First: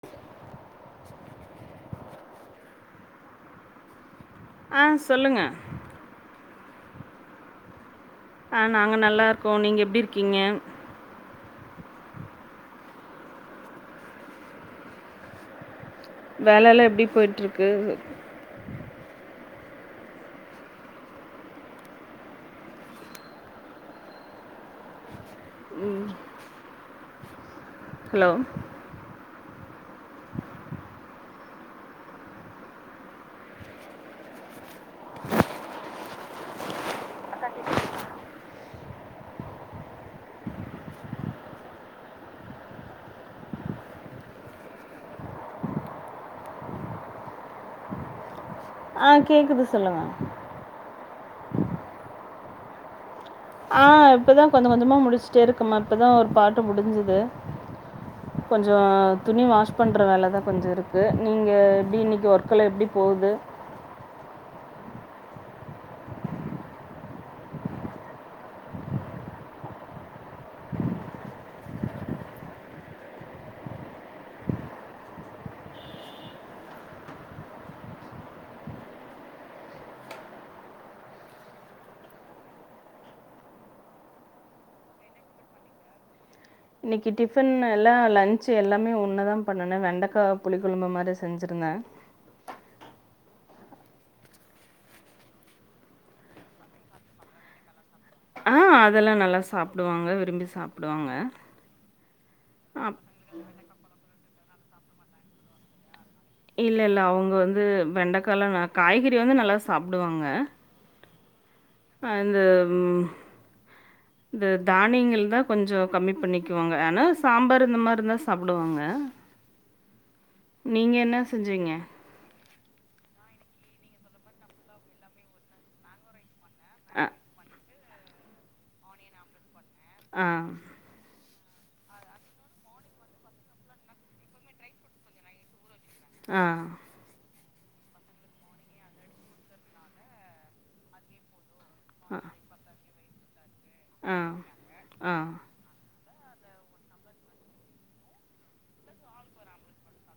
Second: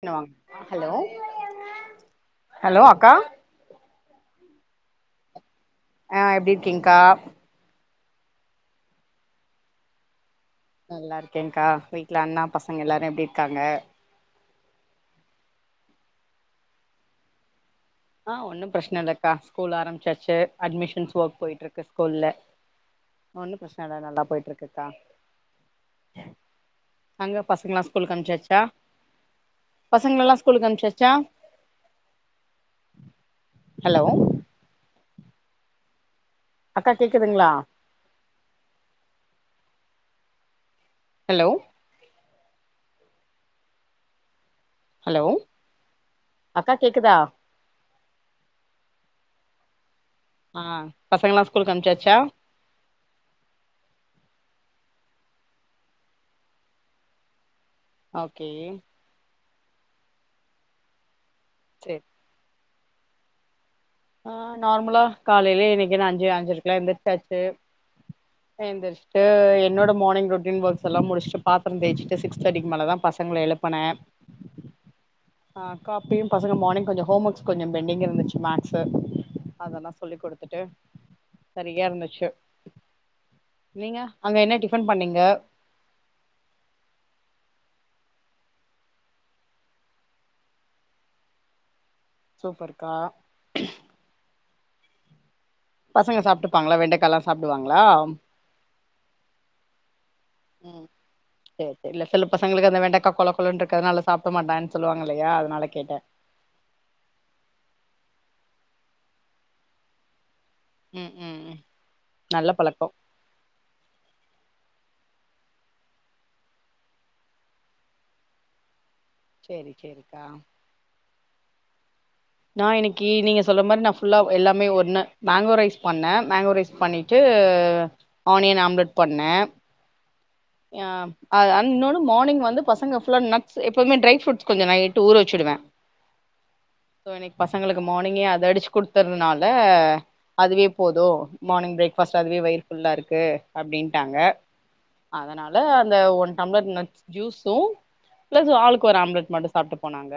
பண்ணுவாங்க hello hello அக்கா ஆ சொல்லுங்க ஆ எப்டி இருக்கீங்க்கா? ஆ நாங்க நல்லா இருக்கோ நீங்க எப்டி இருக்கீங்க? நல்லா இருக்கேங்க்கா வீட்ல அண்ணா பசங்க எல்லாரு எப்டி இருக்காங்க? வேலலெல்லா எப்டி போய்ட்டு இருக்கு ஆ ஒன்னும் பிரச்சனை இல்லக்கா ஸ்கூல் ஆரம்பிச்சாச்சு அட்மிஷன்ஸ் ஒர்க் போயிட்டு இருக்கு ஸ்கூல்ல ஒன்னும் பிரச்சன இல்ல நல்லா போயிட்டு இருக்குக்கா அங்க பசங்கெல்லா ஸ்கூல்க்கு ஹலோ அனுப்சாச்சா பசங்களல்லா ஸ்கூல்க்கு அனுப்சாச்சா ஹலோ அக்கா கேக்குதுங்ளா ஹலோ ஹலோ அக்கா கேக்குதா ஆ கேக்குது சொல்லுங்க ஆ பசங்க எல்லா ஸ்கூலுக்கு அனுப்சாச்சா ஆ இப்பதா கொஞ்சோ கொஞ்சோமா முடிஸ்ட்டேருக்கமா இப்பதா ஒரு பார்ட்டு முடுஞ்சுது ஓகே கொஞ்சோ துணி வாஷ் பண்ற வேலதா கொஞ்சோ இருக் கு நீங்க சேரி க்ளீனிக் ஒர்க்கல்லா எப்டி போது ஆ நார்மலா காலைலயே இன்னிக்கு நா அஞ்சு அஞ்சருக்கலாம் எந்திசாச்சு ஏந்திர்ஷ்ட்டு என்னோட மார்னிங் ரொட்டின் ஒர்க்ஸ் எல்லாம் முடிஷ்ட்டு பாத்தர தேய்ச்சிட்டு சிக்ஸ் தேர்ட்டிக்கு மேல தா பசங்கள எழுப் போன ஆ காப்பியும் பசங்க மார்னிங் கொஞ்சோ ஹோம் ஒர்க்ஸ் கொஞ்சோ பெண்டிங் இருந்துச்சு மேக்ஸ் சு அதல்லா சொல்லி்க் குடுத்துட்டு சரியா இருந்துச்சு நீங்க அங்க என்ன டிஃபன் பண்ணிங்க இன்னிக்கி டிஃபன்னு எல்லா லன்ச்சி எல்லாமே ஒன்னு தா பண்ணன்ன வெண்டக்கா புளிக் குழம்பு மாரி செஞ்சிருந்த சூப்பர் கா பசங்க சாப்ட்டுப்பாங்ளா வெண்டக்காலாம் சாப்டுவாங்ளா ஆ அதல்லா நல்லா சாப்டுவாங்க விரும்பி சாப்டுவாங்க சேர் சேர் இல்ல சில பசங்களுக்கு அந்த வெண்டக்கா கொழ கொழன்றுக்கர்னால சாப்ட மாட்டன் சொல்லுவாங்க இல்லயா அதனால கேட்ட இல்ல இல்ல அவுங்க வந்து வெண்டக்காலா நா காய்கறி வந்து நல்லா சாப்டுவாங்க ம் ம் ம் வந்து ம் இது தானியங்கள் தா கொஞ்சோ கம்மி பண்ணிக்குவாங்க ஆனா சாம்பார் இந்த மாரிந்தா சாப்புடுவாங்க சேரி சேரிக்கா நீங்க என்ன செஞ்சிங்க நா இன்னிக்கு நீங்க சொல்ற மாரி நா ஃபுல்லா எல்லாமே ஒன்னு மேங்கோ ரைஸ் பண்ண மேங்கோ ரைஸ் அ, பண்ணிட்டு ஆனியன் ஆம்லெட் பண்ண ஆ ஆ இன்னொன்னு மார்னிங் வந்து பசங்க ஃபுல்லா நட்ஸ் எப்போவுமே ட்ரை ஃப்ரூட்ஸ் கொஞ்சோ நைட்டு ஊற வெச்சிடுவே ஆ சோ இன்னிக்கு பசங்களுக்கு மார்னிங்கே அத அடிச் குடுத்தர்னால அதுவே போது மார்னிங் பிரேக் அ, ஃபாஸ்ட் அதுவே வயிர் ஃபுல்லாருக்கு ஆ, அப்டின்ட்டாங்க ஆ. அதனால அந்த ஒன் டம்ளர் நட்ஸ் ஜூஸும் ப்ளஸ் ஆளுக்கு ஒரு ஆம்லெட் மட்டு சாப்ட்டு போனாங்க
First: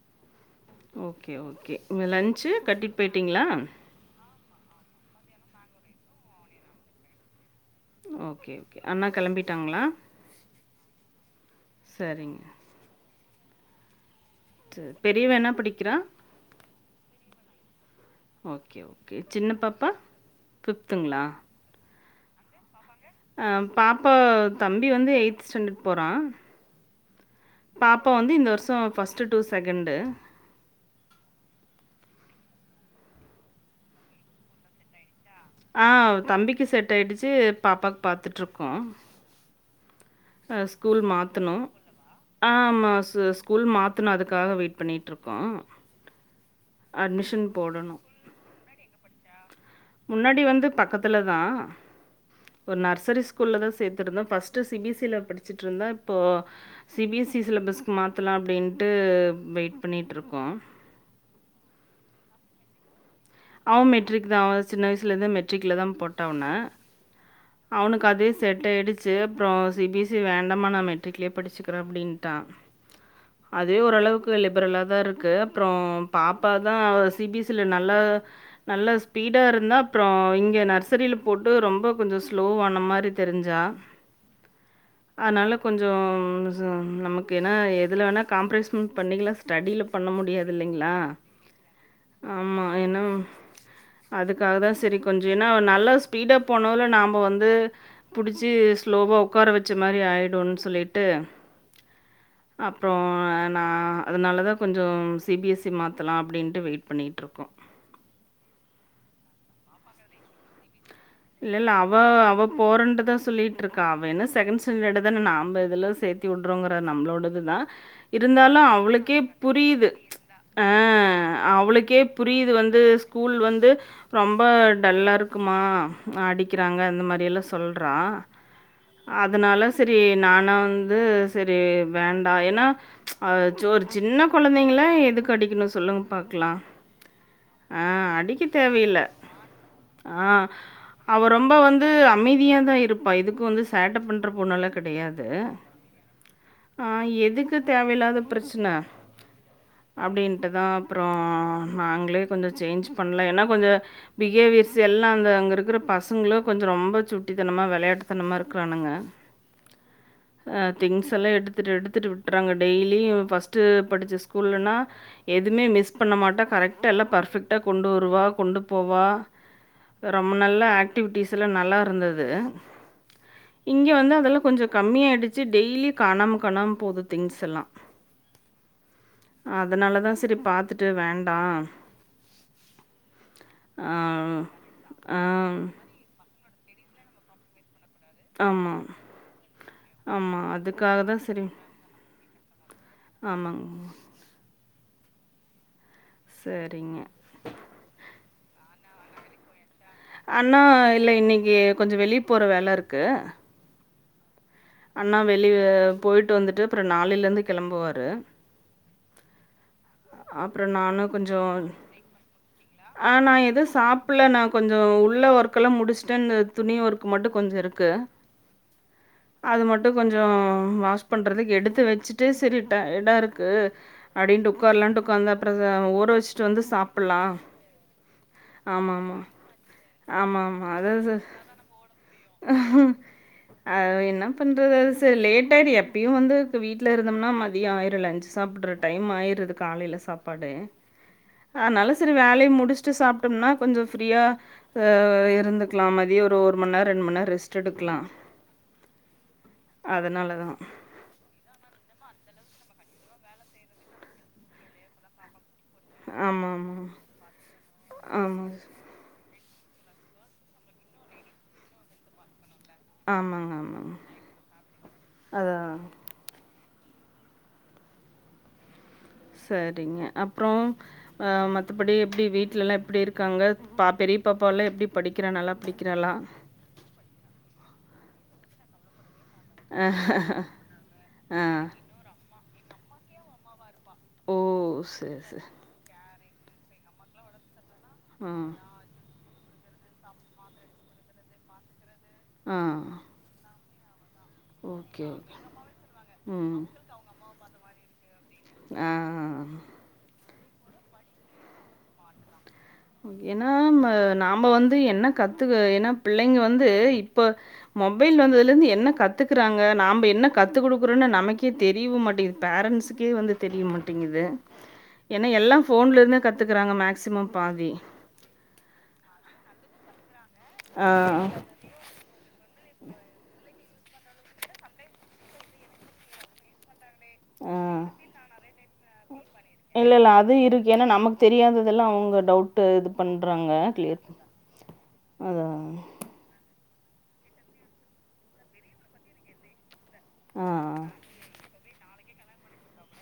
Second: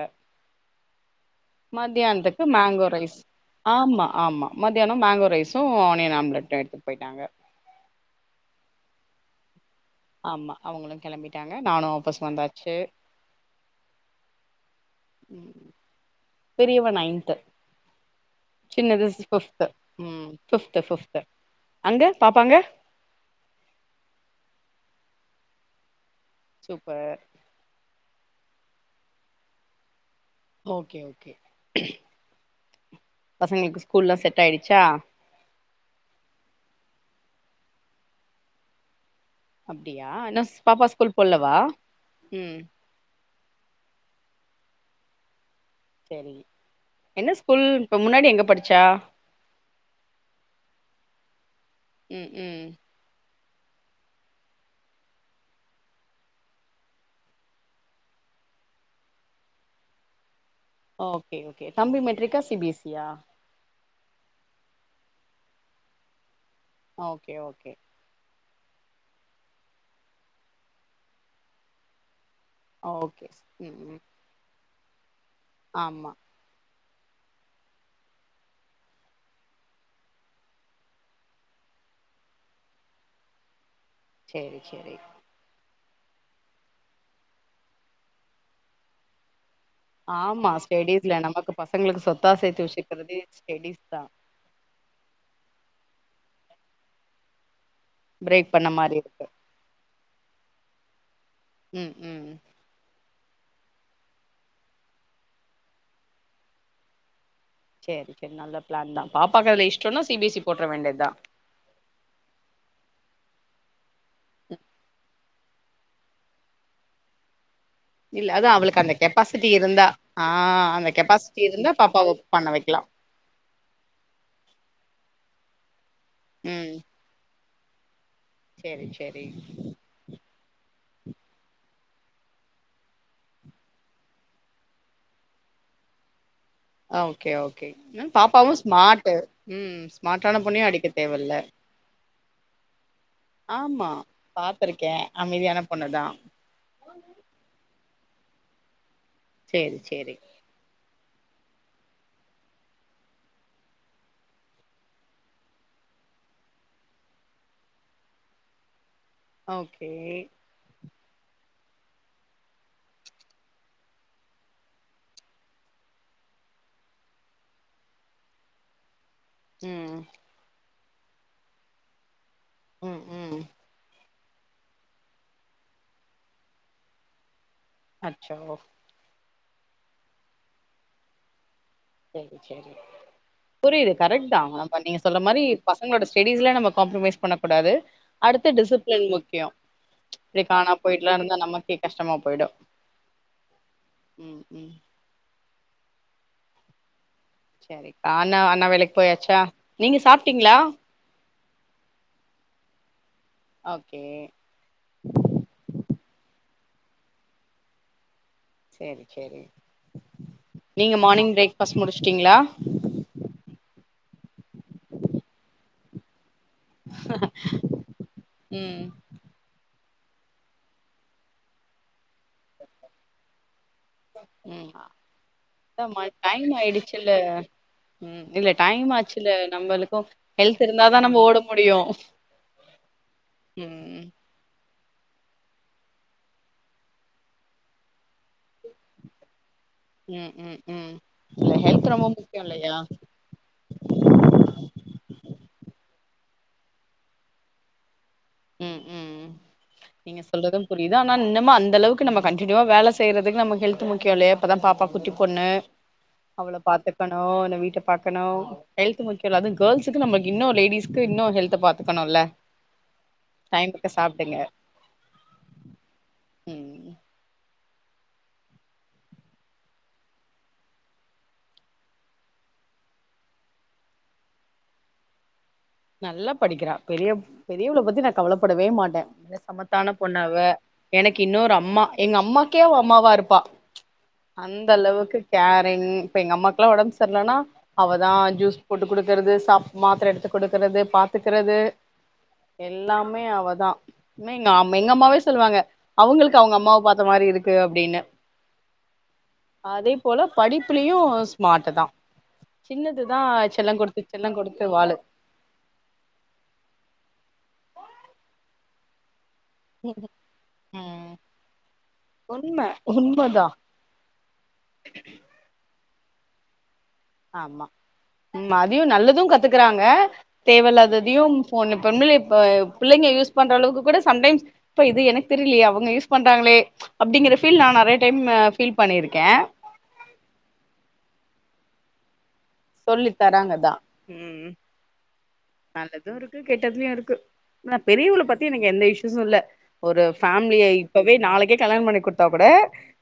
ஓகே, ஓகே. மத்யானத்துக்கு லஞ்ச்சு மேங்கோ கட்டிட்டு ரைஸ் போயிட்டீங்களா? ஆமா ஆமா மத்யானோ மேங்கோ ரைஸும் ஆனியன் ஆம்லெட்டோ எட்த்துட் போய்ட்டாங்க ஓக்கே ஓக்கே அண்ணா கெளம்பிட்டாங்ளா ஆமா அவுங்களு கெளம்பிட்டாங்க நானு ஆபிஸ் சரிங்க. வந்தாச்சு டு பெரியவ என்ன ம் படிக்கிறா பெரியவ நைன்த்து ஓகே, சின்னது ஓகே. சி சின்ன ஃபிஃவ்த்து பாப்பா? ஃபிஃவ்த்து ஃபிஃவ்த்து ஃபிஃப்த்துங்களா? அங்க பாப்பாங்க அ பாப்பா தம்பி வந்து எய்ட்த் ஸ்டாண்டட் போறான் சூப்பர் பாப்பா வந்து இந்த வர்ஷோ first to second okay okay பசங்ளுக்கு ஸ்கூல்லா செட் ஆய்டிச்சா ஆ தம்பிக்கு செட் ஆய்டுச்சு பாப்பாக் பாத்துட்ருக்கோ அப்டியா இன்னு ஸ் அ பாப்பா ஸ்கூல் மாத்தணு போலவா ஆ ம் ஆமா சூஸ் ஸ்கூல் மாத்தணு அதுக்காக வெயிட் பண்ணிட்ருக்கோ செரி என்ன ஸ்கூல் இப்ப முன்னாடி எங்க படிச்சா முன்னாடி வந்து பக்கத்துல தா ம் ம் ஒரு நர்சரி ஸ் கூல்ல தா சேத்துருந்தோ first C B S C ல படிச்சுட்ருந்தா இப்போ சி பி எஸ் சி சிலபஸ்க்கு மாத்தலா அப்டின்ட்டு வெயிட் பண்ணிட்டுருக்கோ ஓகே ஓகே தம்பி மெட்ரிக்கா சி பி எஸ் சியா அவ மெட்ரிக் தா அவ சின்ன வயசுலேருந்தே மெட்ரிக்ல தா போட்ட அவன ஓகே ஓ அவுனுக் கதே செட் ஆடிச்சு அப்றோ சி பி எஸ் சி வேண்டாமா நா மெட்ரிக்லயே படிச்சுக்கிற அப்டின்ட்டா ஓகே அதே ம் ம் ஓரளவுக்கு லிப்ரலா தா இருக்கு அப்றோ ஆமா பாப் பாதா சி பி எஸ் சி ல நல்லா நல்ல ஸ்பீடாக இருந்தா அப்றோ இங்க நர்சரில போட்டு ரொம்ப கொஞ்ச ஸ்லோவான மாரி தெரிஞ்சா செரி செரி அனால கொஞ்சோ நமக்கு எனா எதுல வேணா காம்பரரைஸ்மண்ட பண்ணிக்கலா ஸ்டடில கொஞ்சோ பண்ண ஆமா முடியாது இல்லைங்களா ஸ்டெடீஸ்ல நமக்கு பசங்களுக்கு சொத்தா சேத்து ஆமா ஏனா வச்சுக்கிறதே ஸ்டெடீஸ் தா அதுக் காக தான் சரி கொஞ்ச எனா நல்லா ஸ்பீடப் போனல நாம வந்து புடிச்சி பிரேக் பண்ண மாரி ஸ்லோவா இருக்கு ஒட்கார வச்ச மாரி ஆய்டுன் சொல்லிட்டு ம் ம் ம் அப்றோ அ நா அதனால தா கொஞ்சோம் சி பி எஸ் சி மாத்தலா அப்டின்ட்டு வெயிட் பண்ணிட்ருக்கோ செரி செரி நல்ல பிளான் தா பாப்பாக்கு அதுல இஷ்டன்னா சி பி எஸ் சி போட்ற வேண்டிதா இல்ல இல்ல அவ அவ போறன்ட்டுதா சொல்லிட்ருக்கா அவ என்ன செகண்ட் ஸ்டாண்டர்டு தான நாம்ப இதுல சேத் த்தி வுட்றோங்கற நம்ளோடது தா இல்ல அதா இருந்தாலு அவளுக்கு அந்த அவளுக்கே கெப்பாசிட்டி இருந்தா புரியுது ஆ அந்த கெப்பாசிட்டி இருந்தா அவளுக்கே பாப்பாவ பண்ண புரியுது வந்து வைக்கலா ஸ்கூல் வந்து ரொம்ப டல்லாக இருக்குமா ம் அடிக்கிறாங்க அந்த மாரில்லா சொல்றா சேரி சேரி அதனால சரி நானா வந்து சரி வேண்டா எனா அ ச்சோ ஒரு சின்ன கொழந்தங்களா எதுக்கு அடிக்கணு சொல்லுங்க பாக்லா அ ஓகே ஓகே பாப்பாவு ஸ்மார்ட்டு ம் ஆ ஸ்மாட்டான பொண்ணயே அடிக்கற் அவ ரொம்ப வந்து அமைதியா தா இருப்பா இதுக்கு வந்து ஆமா சேட்ட பண்ணுற பொண்ணலா பாத்திருக்கே கடையாது அமைதியான பொண்ணுதா ஆ எதுக்கு தேவையில்லாத ப்ரெச்சன சேரி சேரி அப்டின் ட்டு தா அப்றோ நாங்ளே கொஞ்ச சேஞ்ச் பண்ல எனா கொஞ்ச பிஹேவியர்ஸ்சு எல்லா அந்த அங்க இருக்குற பசங்களு கொஞ்ச ரொம்ப சுட்டித்தனமா வேளையாட்டுத்தனமா இருக் க்றானுங்க ஓகே அ திங்ஸ் எல்லா எடுத்துட்டு எடுத்துட்டு விட்றாங்க டெய்லியு ஃபஸ்ட்டு படிச்ச ஸ்கூலுனா எதுமே மிஸ் பண்ண மாட்டா கரெக்ட்டா எல்லா பர்ஃபெக்ட்டா கொண்டு வருவா கொண்டு போவா ம் நம்ம நல்லா ஆக்டிவிட்டிஸ்லா நல்லா இருந்துது ம் ம் இங்க வந்து அதல்லா கொஞ்ச கம்மி ஆயிருச்சி டெய்லி காணாம காணாம போது திங்ஸ் எல்லா அச்சோ அதனால தா சரி பாத்துட்டு வேண்டா செரி செரி புரியிது கரெக்ட் தா நீங்க சொல்ற மாரி பசங்களோட ஸ்டெடீஸ்ல நம்ம காம்பரமைஸ் பண்ணக் கூடாது அடுத்து ஆமாம் டிசிப்ளின் முக்கியம் ஆமாம் லலக் காணா அதுக்காக போயட்லாம் இருந்தா நமக்கே கஷ்டமா போயிடும் ஆமாங் உம் உம் செரிங்க செரிங் ஆண்ணா அண்ணா வேலைக் போயாச்சா நீங்க சாப்ட்டீங்களா அண்ணா இல்ல இன்னைக்கி கொஞ்சம் வெளிய போற வேல இருக்கு ஓகே அண்ணா வெளியே போயிட்டு வந்துட்டு அப்றம் நாளேலருந்து கெளம்புவாரு செரி செரி அப்புறம் நீங்க நானும் மானிங் பிரேக் கொஞ்சம் ஃபஸ்ட் முடிச்சுட்டீங்ளா ஆ நா எதும் சாப்புல்ல நா கொஞ்சம் உள்ள ஒர்க்கெல்லாம் முடிச்சிட்டேன் [unintelligible] துணி ஒர்க் மட்டும் கொஞ்சம் இருக்கு ம் அது மட்டும் கொஞ்சம் வாஸ் பண்றதுக்கு எடுத்து வச்சுட்டு சரி டைய்டா இருக்கு அப்டின்னுட்டு ம் உக்கார்லான்டு உக்காந்தா அப்றம் ஆ அதாம்மா ஊற வச்சுட்டு வந்து சாப்புல்லாம் உம் இல்ல டைம் ஆச்சுல்ல நம்மளுக்கும் ஹெல்த் இருந்தாதான் நம்ம ஓட முடியும் அவ் இன்னு என்ன பண்றது அது ச லேட்ட ஆயி எப்பியும் வந்து வீட்ல இருந்தோம்னா மதியம் ஆயிரும்ல லஞ்சு சாப்புட்ற டைம் ஆயிருது காலையில ம் சாப்பாடு ம் ம் இல்ல அத்னால ஹெல்த் ரொம்ப சரி முக்கியோ வேலைய இல்லையா முடிச்சுட்டு சாப்ட்டோம்னா கொஞ்சம் ஃப்ரீயா ஆ இருந்துக்லாம் மதியோம் ஒரு மண் நேரொ ரெண்டு மண் நேரொ ரெஸ்ட் எடுக்லாம் உம் உம் நீங்க தான் சொல்றதும் புரி யுது ஆனா இன்னம்மா அந்த அளவுக்கு நம்ம கண்டினியூவா வேல செய்றதுக்கு நம்ம ஹெல்த்து முக்கியம் இல்லையா இப்பதா பாப்பா குட்டி பொண்ணு ஆமா அவ்ள ஆமா பாத்துக்கணு இன்னூ வீட்ட பாக்கணூ ஆமா ஹெல்த் முக்கியம் அது கேல்ஸுக்கு நம்ளுக்கு இன்னும் லேடீஸ்க்கு இன்னும் ஹெலத்த பாத்துக்கணுல்ல ஆமாங்க டைமுக்கு ஆமாங்க சாப்டுங்க அதுதா ம் சேரிங்க அப்றோம் ஆ மத்தபடி எப்டி வீட்லலாம் எப்டி இருக்காங்க பா பெரிய பாப்பாவலா எப்டி படிக்கிறா நல்லா படி நல்லா படிக்கிறா பெரிய பெரியவள பத்தி நா கவலப்படவே மாட்டேன் சமத்தான பொண்ணு அவ எனக்கு ஆ இன்னொரு அம்மா எங்க அம்மாக்கே அவ அம்மாவா இருப்பா ஓ அந்த அளவுக்கு சரி சரி கேரிங் இப்ப எங்க அம்மாக்ல்லாம் ஒடம்பு சரியில்லனா அவதா ஆ ஜூஸ் போட்டு குடுக்குறது சாப் மாத்தர எடுத்து குடுக்குறது பாத்துக்கிறது ஆ எல்லாம் மே அவதா மே எங் அம் எங்க ஓகே அம்மாவே ஓகே சொல்வாங்க அவுங்ளுக்கு அவுங்க ம் அம்மாவ பாத் த மாரி இருக்கு அப்டின்னு ஆ அதே போல படிப்புலயும் ஸ்மார்ட் தா சின்னதுதா ஏன்னா செல்ல ம கொடுத்து செல்ல நாம்ப கொடுத்து வந்து வாழு என்ன கத்துக்க என்னா பிள்ளைங்க வந்து இப்போ மொபைல் வந்ததுலேந்து என்ன கத் துக்றாங்க நாம்ப என்ன கத்து குடுக்குறோன்னு நமக்கே தெரியவு மாட்டிங்குது உண்ம பேரண்ட்ஸுக்கே வந்து உண்மதா தெரிய மாட்டிங்குது ஏன்ன எல்லாம் ஃபோன்ல இருந்தே கத்துக்குறாங்க மேக்சிமம் ஆமா பாதி உம் அதையும் நல்லதும் கத்துக்குறாங்க ஆ தேவயில்லாததையும் ஃபோன்ல இப்ப உண்மையிலே இப்ப பிள்ளைங்க யூஸ் பண்ற அளவுக்கு கூட சம்டைம்ஸ் இப்ப இது எனக்கு தெரிலையே அவுங்க யூஸ் பண்றாங்ளே அப்டிங்கிற ஆ ஃபீல் நான் நறையா டைம் ம் ஃபீல் பண்ணியிருக்கேன் இல்ல இல்ல அது இருக்கு ஏன்னா நமக்கு தெரியாததெல்லாம் அவுங்க டவுட் ட்டு இது சொல்லி பண்றாங்க தராங்கதா கிளியர் அதான் நல்லதும் இருக்கு கெட்டதுலயும் இருக்கு ஆன பெரியவுல பத்தி எனக்கு எந்த இஷ்யூஸும் இல்ல ஒரு ஆ ஃபேமிலிய இப்பவே நாளைக்கே கல்யாணம் பண்ணி குடுத்தா கூட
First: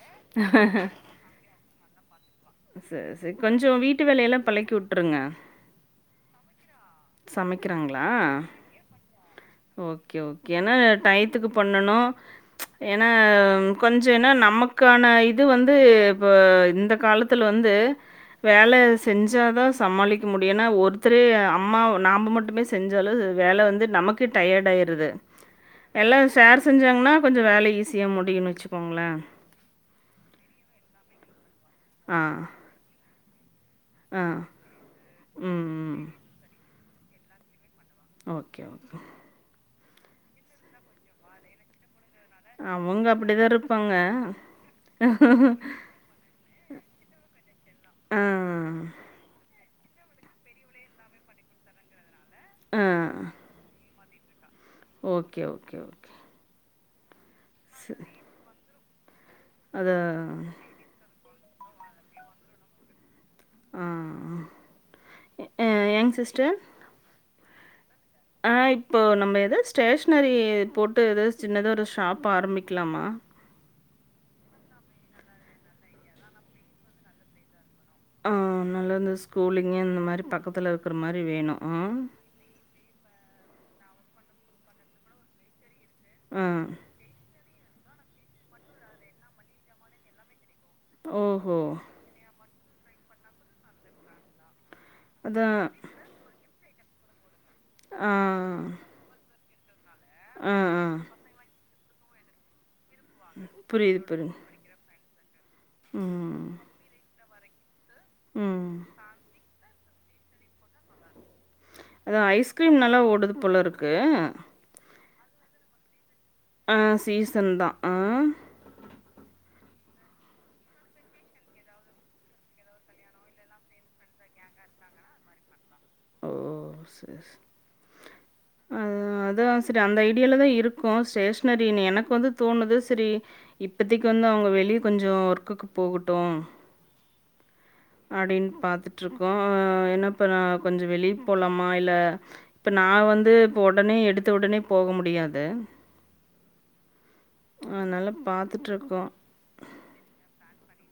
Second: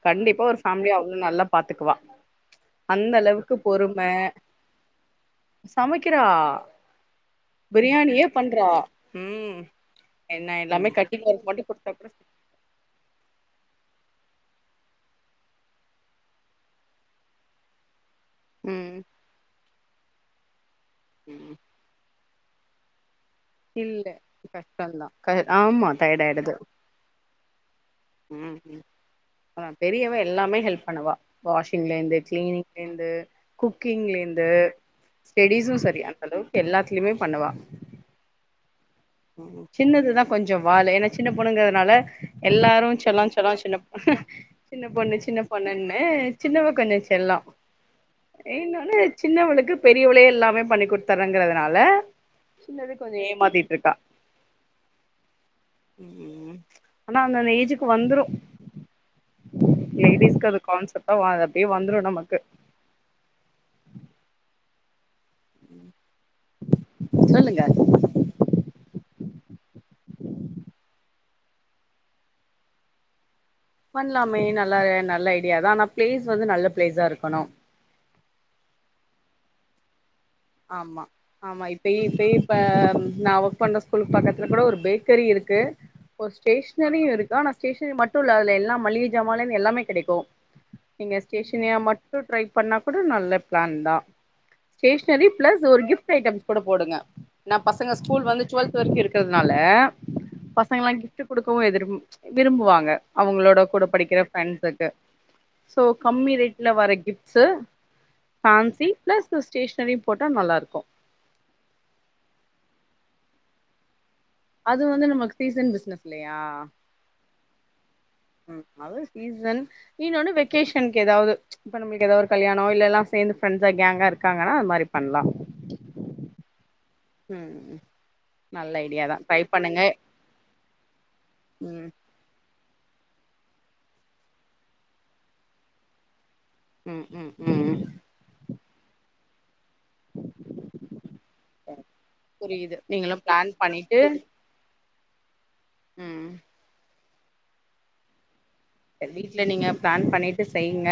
கண்டிப்பா ஒரு ஃபேமிலிய அவ்ளோ நல்லாப் பாத்துக்குவா சேரி அந்த சேரி அளவுக்கு கொஞ்சோ வீட்டு பொறும வேலையெலா பழக்கி உட்ருங்க சமைக்கிறா சமைக்கிறாங்ளா பிரியாணியே பண்றா ம் ஓகே ஓகே என்ன ஏனா எல்லாமே கட்டிங் ஒர்க் டயத்துக்கு மட்டு குடுத்தா பண்ணனு கூட ஏனா கொஞ்சோ ஏனா நமக்கான இது வந்து இப்ப இந்த காலத் துல வந்து வேல ம் செஞ்சாதா சமாளிக்க முடியுனா ஒருத்தரே ம் அம்மா நாம மட்டுமே செஞ்சாலு வேல வந்து நமக்கு டயர்டாயிருது அ ஆமா டயர்ட் எல்லாரு ஆயிடுது ஷேர் செஞ்சாங்கன்னா கொஞ்சோ வேல ஈஸியா முடியும்னு ம் ம் வச்சுக்கோங்களே பெரியவ எல்லாமே ஹெல்ப் பண்ணுவா வாஷிங்லருந்து ஆ கிளீனிங்லருந்து ஆ குக்கிங்லருந்து ம் ஸ்டடிஸும் செரி ம் அந்த அளவுக்கு எல்லாத்துலயுமே பண்ணுவா ஓகே ஓகே சின்னதுதா கொஞ்சோ வாலு ஏனா சின்ன பொண்ணுங்கறதனால எல்லாரு அவங்க செல்லோ அப்படிதா செல்லோ சின்ன இருப்பாங்க பொண்ணு சின்ன பொண்ணு சின்ன பொண்ணுன்னு சின்னவ கொஞ்சோ செல்லோ ஆ இன்னொனு சின்னவளுக்கு பெரியவளே எல்லாமே பண்ணி குடுத்தற்றாங்கிறதால ஆ சின்னவ கொஞ்சோ ஏமாத்திட்ருக்கா ஓகே ஓகே ஓ ம் ஆனா அந்தந்த ஏஜுக்கு சரி வந்துரு அது லேடிஸ்க்கு அது கான்செப்ட்டா அது அப்டியே வந்துரு நமக்கு ஆ ஏ ஏங் சிஸ்டர் சொல்லுங்க ஆ இப்போ நம்ம எதாது ஸ்டேஷ்னரி போட்டு ஏதாது சின்னதா ஒரு ஷாப் ஆரம்பிக்லாமா பண்லாமே நல்லா அ நல்ல ஐடியா தா ஆனா பிளேஸ் வந்து நல்ல பிளேஸா இருக்கணு ஆ நல்லா இந்த ஸ்கூலிங்கு இந்த மாரி பாக்கப் ஆமா ஆமா இப்பயே இப்பயே இப்ப நா ஒர்க் பண்ற ஸ்கூல் பக்கத்துல கூட ஒரு பேக்கரி இருக்கு ஒரு ஆ ஸ்டேஷனரியுருக் அதா னா ஸ்டேஷனரி மட்டுல்ல அதுல எல்லா மளிகை ஜமான்லருந்து எல்லாமே கிடைக்கு நீங்க ஓஹோ ஸ்டேஷனரியா மட் ட்ரை பண்ணா கூட நல்ல பிளான் தா ஸ்டேஷனரி அதான் பிளஸ் ஒரு கிஃப்ட் ஐட்டம்ஸ் கூட போடுங்க நா பசங்க ஆ ஸ்கூல் வந்து ச்வெல்த் வரைக்கு இருக்கிறதுனால ஆ ஆ பசங்கலா கிஃப்ட் குடுக்கவு எதிர் விரும்புவாங்க அவங்களோட கூட புரியுது படிக்கிற புரியுது ஃப்ரெண்ட்ஸுக்கு சோ கம்மி ம் ரேட்ல வர கிஃப்சு ம் ஃபேன்ஸி பிளஸு ஸ்டேஷ னரியு போட்டா நல்லாருக்கு அதா ஐஸ்கிரீம் நல்லா ஓடுது போலருக்கு அது வந்து நமக்கு சீசன் பிசினஸ் இல்லயா ஆ சீசன் தா ஆ ம் அது சீசன் இன்னொனு வெக்கேஷன்க்கெதாது இப்ப நமளுக்கெதா ஒரு கல்யாணோ இல்லலா சேர்ந்து ஃரெண்ட்ஸா கேங்கா இருக்காங்கன்னா அது மாரி பண்ணலா ஓ செ ம் நல்ல ஐடியா தா ட்ரை அதா அதா சேரி பண்ணுங்க அந்த ஐடியால தா இருக்கோ ஸ்டேஷ்னரி நீ ம் எனக்கு வந்து தோணுது சேரி இப்பதைக்கு வந்து அவங்க வெளிய கொஞ்சோ ஒர்க்குக்கு போகட்டு ம் ம் ம் ம் அப்டின் பாத்துட்டு இருக்கோம் என் அப்பறோ கொஞ்சோ வெளிய போலாம இல்ல இப்ப புரியுது நான் நீங்களு வந்து பிளான் இப்ப ஒடனே பண்ணிட்டு எடுத்த உடனே போக முடியாது ம் அத்னாலா பாத்துட்டிருக்கோ இல்ல நீங்க பிளான் பண்ணிட்டு செய்யுங்க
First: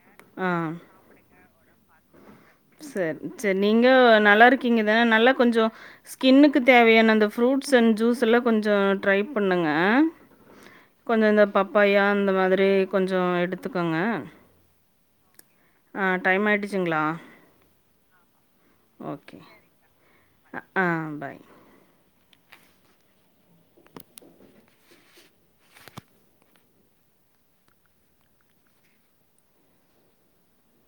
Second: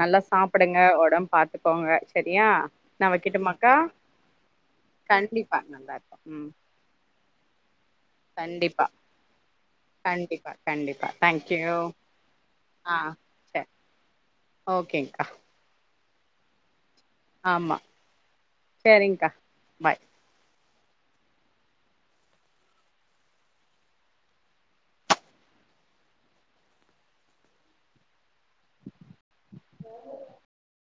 நல்லா ஆ சாப்புடுங்க ஒடம் பாத்துக்கோங்க செரியா நா வெக்கிட்டுமாக்கா இப்ப நல்லா இருக் கிங்க தானே நல்லா கொஞ்சோ இருக்கு ம் ஸ்கின்னுக்கு தேவையான அந்த ரூட்ஸ் அண்ட் ஜூஸ் அதெல்லா கொஞ்சோ கண்டிப்பா ட்ரை பண்ணுங்க கண்டிப்பா கண்டிப்பா கொஞ்சோ இந்த தேங்க்யூ பப்பாயா இந்த மாதிரி கொஞ்சோ எடுத் துக்கோங்க ஓகேங்கா ஆ டைம் ஆயிடுச்சுங்ளா ஆமா செரிங்க்கா ஓகே பாய் ஆ பாய்